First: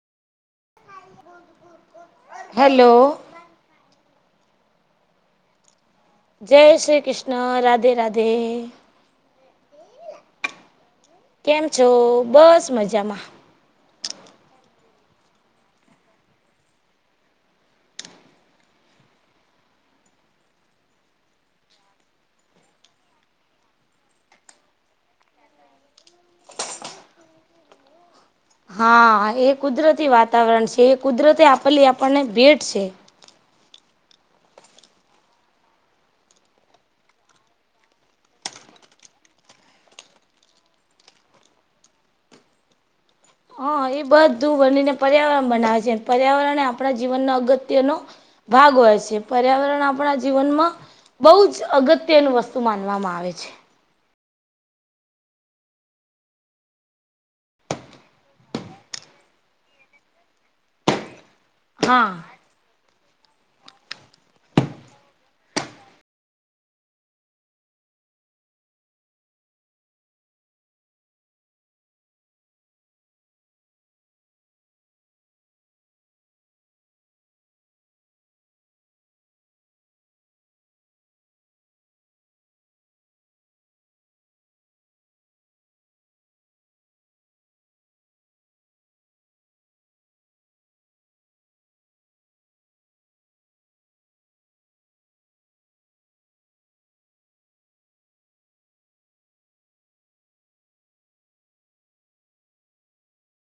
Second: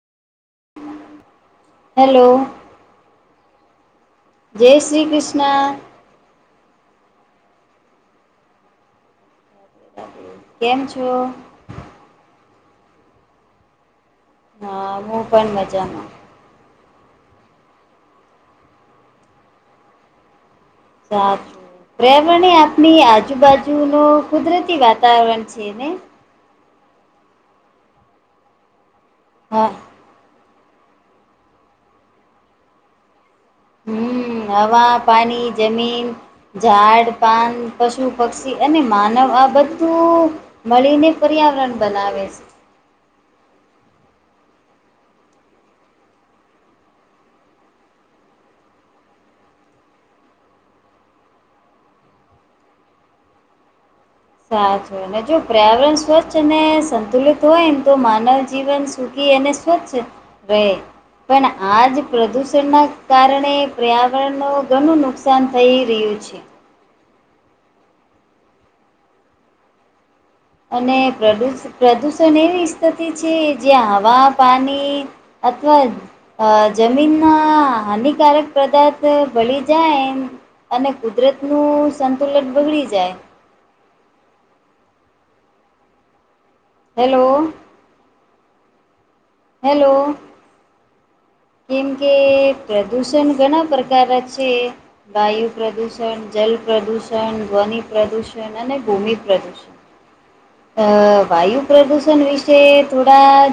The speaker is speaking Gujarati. હેલો. હલો. જય શ્રી કૃષ્ણ. જય શ્રી કૃષ્ણ રાધે રાધે. કેમ છો? કેમ છો બસ મજામાં. હા હું પણ મજામાં. હા. [unintelligible] રવણે આપણી આજુબાજુનું કુદરતી વાતાવરણ છે ને. હા એ હા કુદરતી વાતાવરણ છે એ કુદરતે આપેલી આપણને ભેટ છે. હમ્મ હવા પાણી જમીન ઝાડ પાન પશુ પક્ષી અને માનવ આ બધું મળીને પર્યાવરણ બનાવે છે. હા એ બધું બનીને પર્યાવરણ બનાવે છે પર્યાવરણ આપણા જીવનનો અગત્યનો ભાગ હોય છે પર્યાવરણ આપણા જીવનમાં બહુ જ અગત્યનું વસ્તુ માનવામાં આવે છે. સાચું અને જો પર્યાવરણ સ્વચ્છ અને સંતુલિત હોય ને તો માનવ જીવન સુખી એને પણ આજ હા પ્રદુષણ ના કારણે પર્યાવરણનું ઘણું નુકસાન થઈ રહ્યું છે. અને પ્રદુ પ્રદુષણ એવી સ્થિતિ છે જ્યાં હવા પાણી અથવા જ અ જમીનમાં હાનિકારક પદાર્થ ભળી જાય એમ અને કુદરતનું સંતુલન બગડી જાય. હેલો. હેલો. કેમ કે પ્રદુષણ ઘણા પ્રકાર છે. વાયુ પ્રદૂષણ જલ પ્રદૂષણ ધ્વનિ પ્રદૂષણ ભૂમિ પ્રદૂષ. અ વાયુ પ્રદૂષણ વિશે થોડા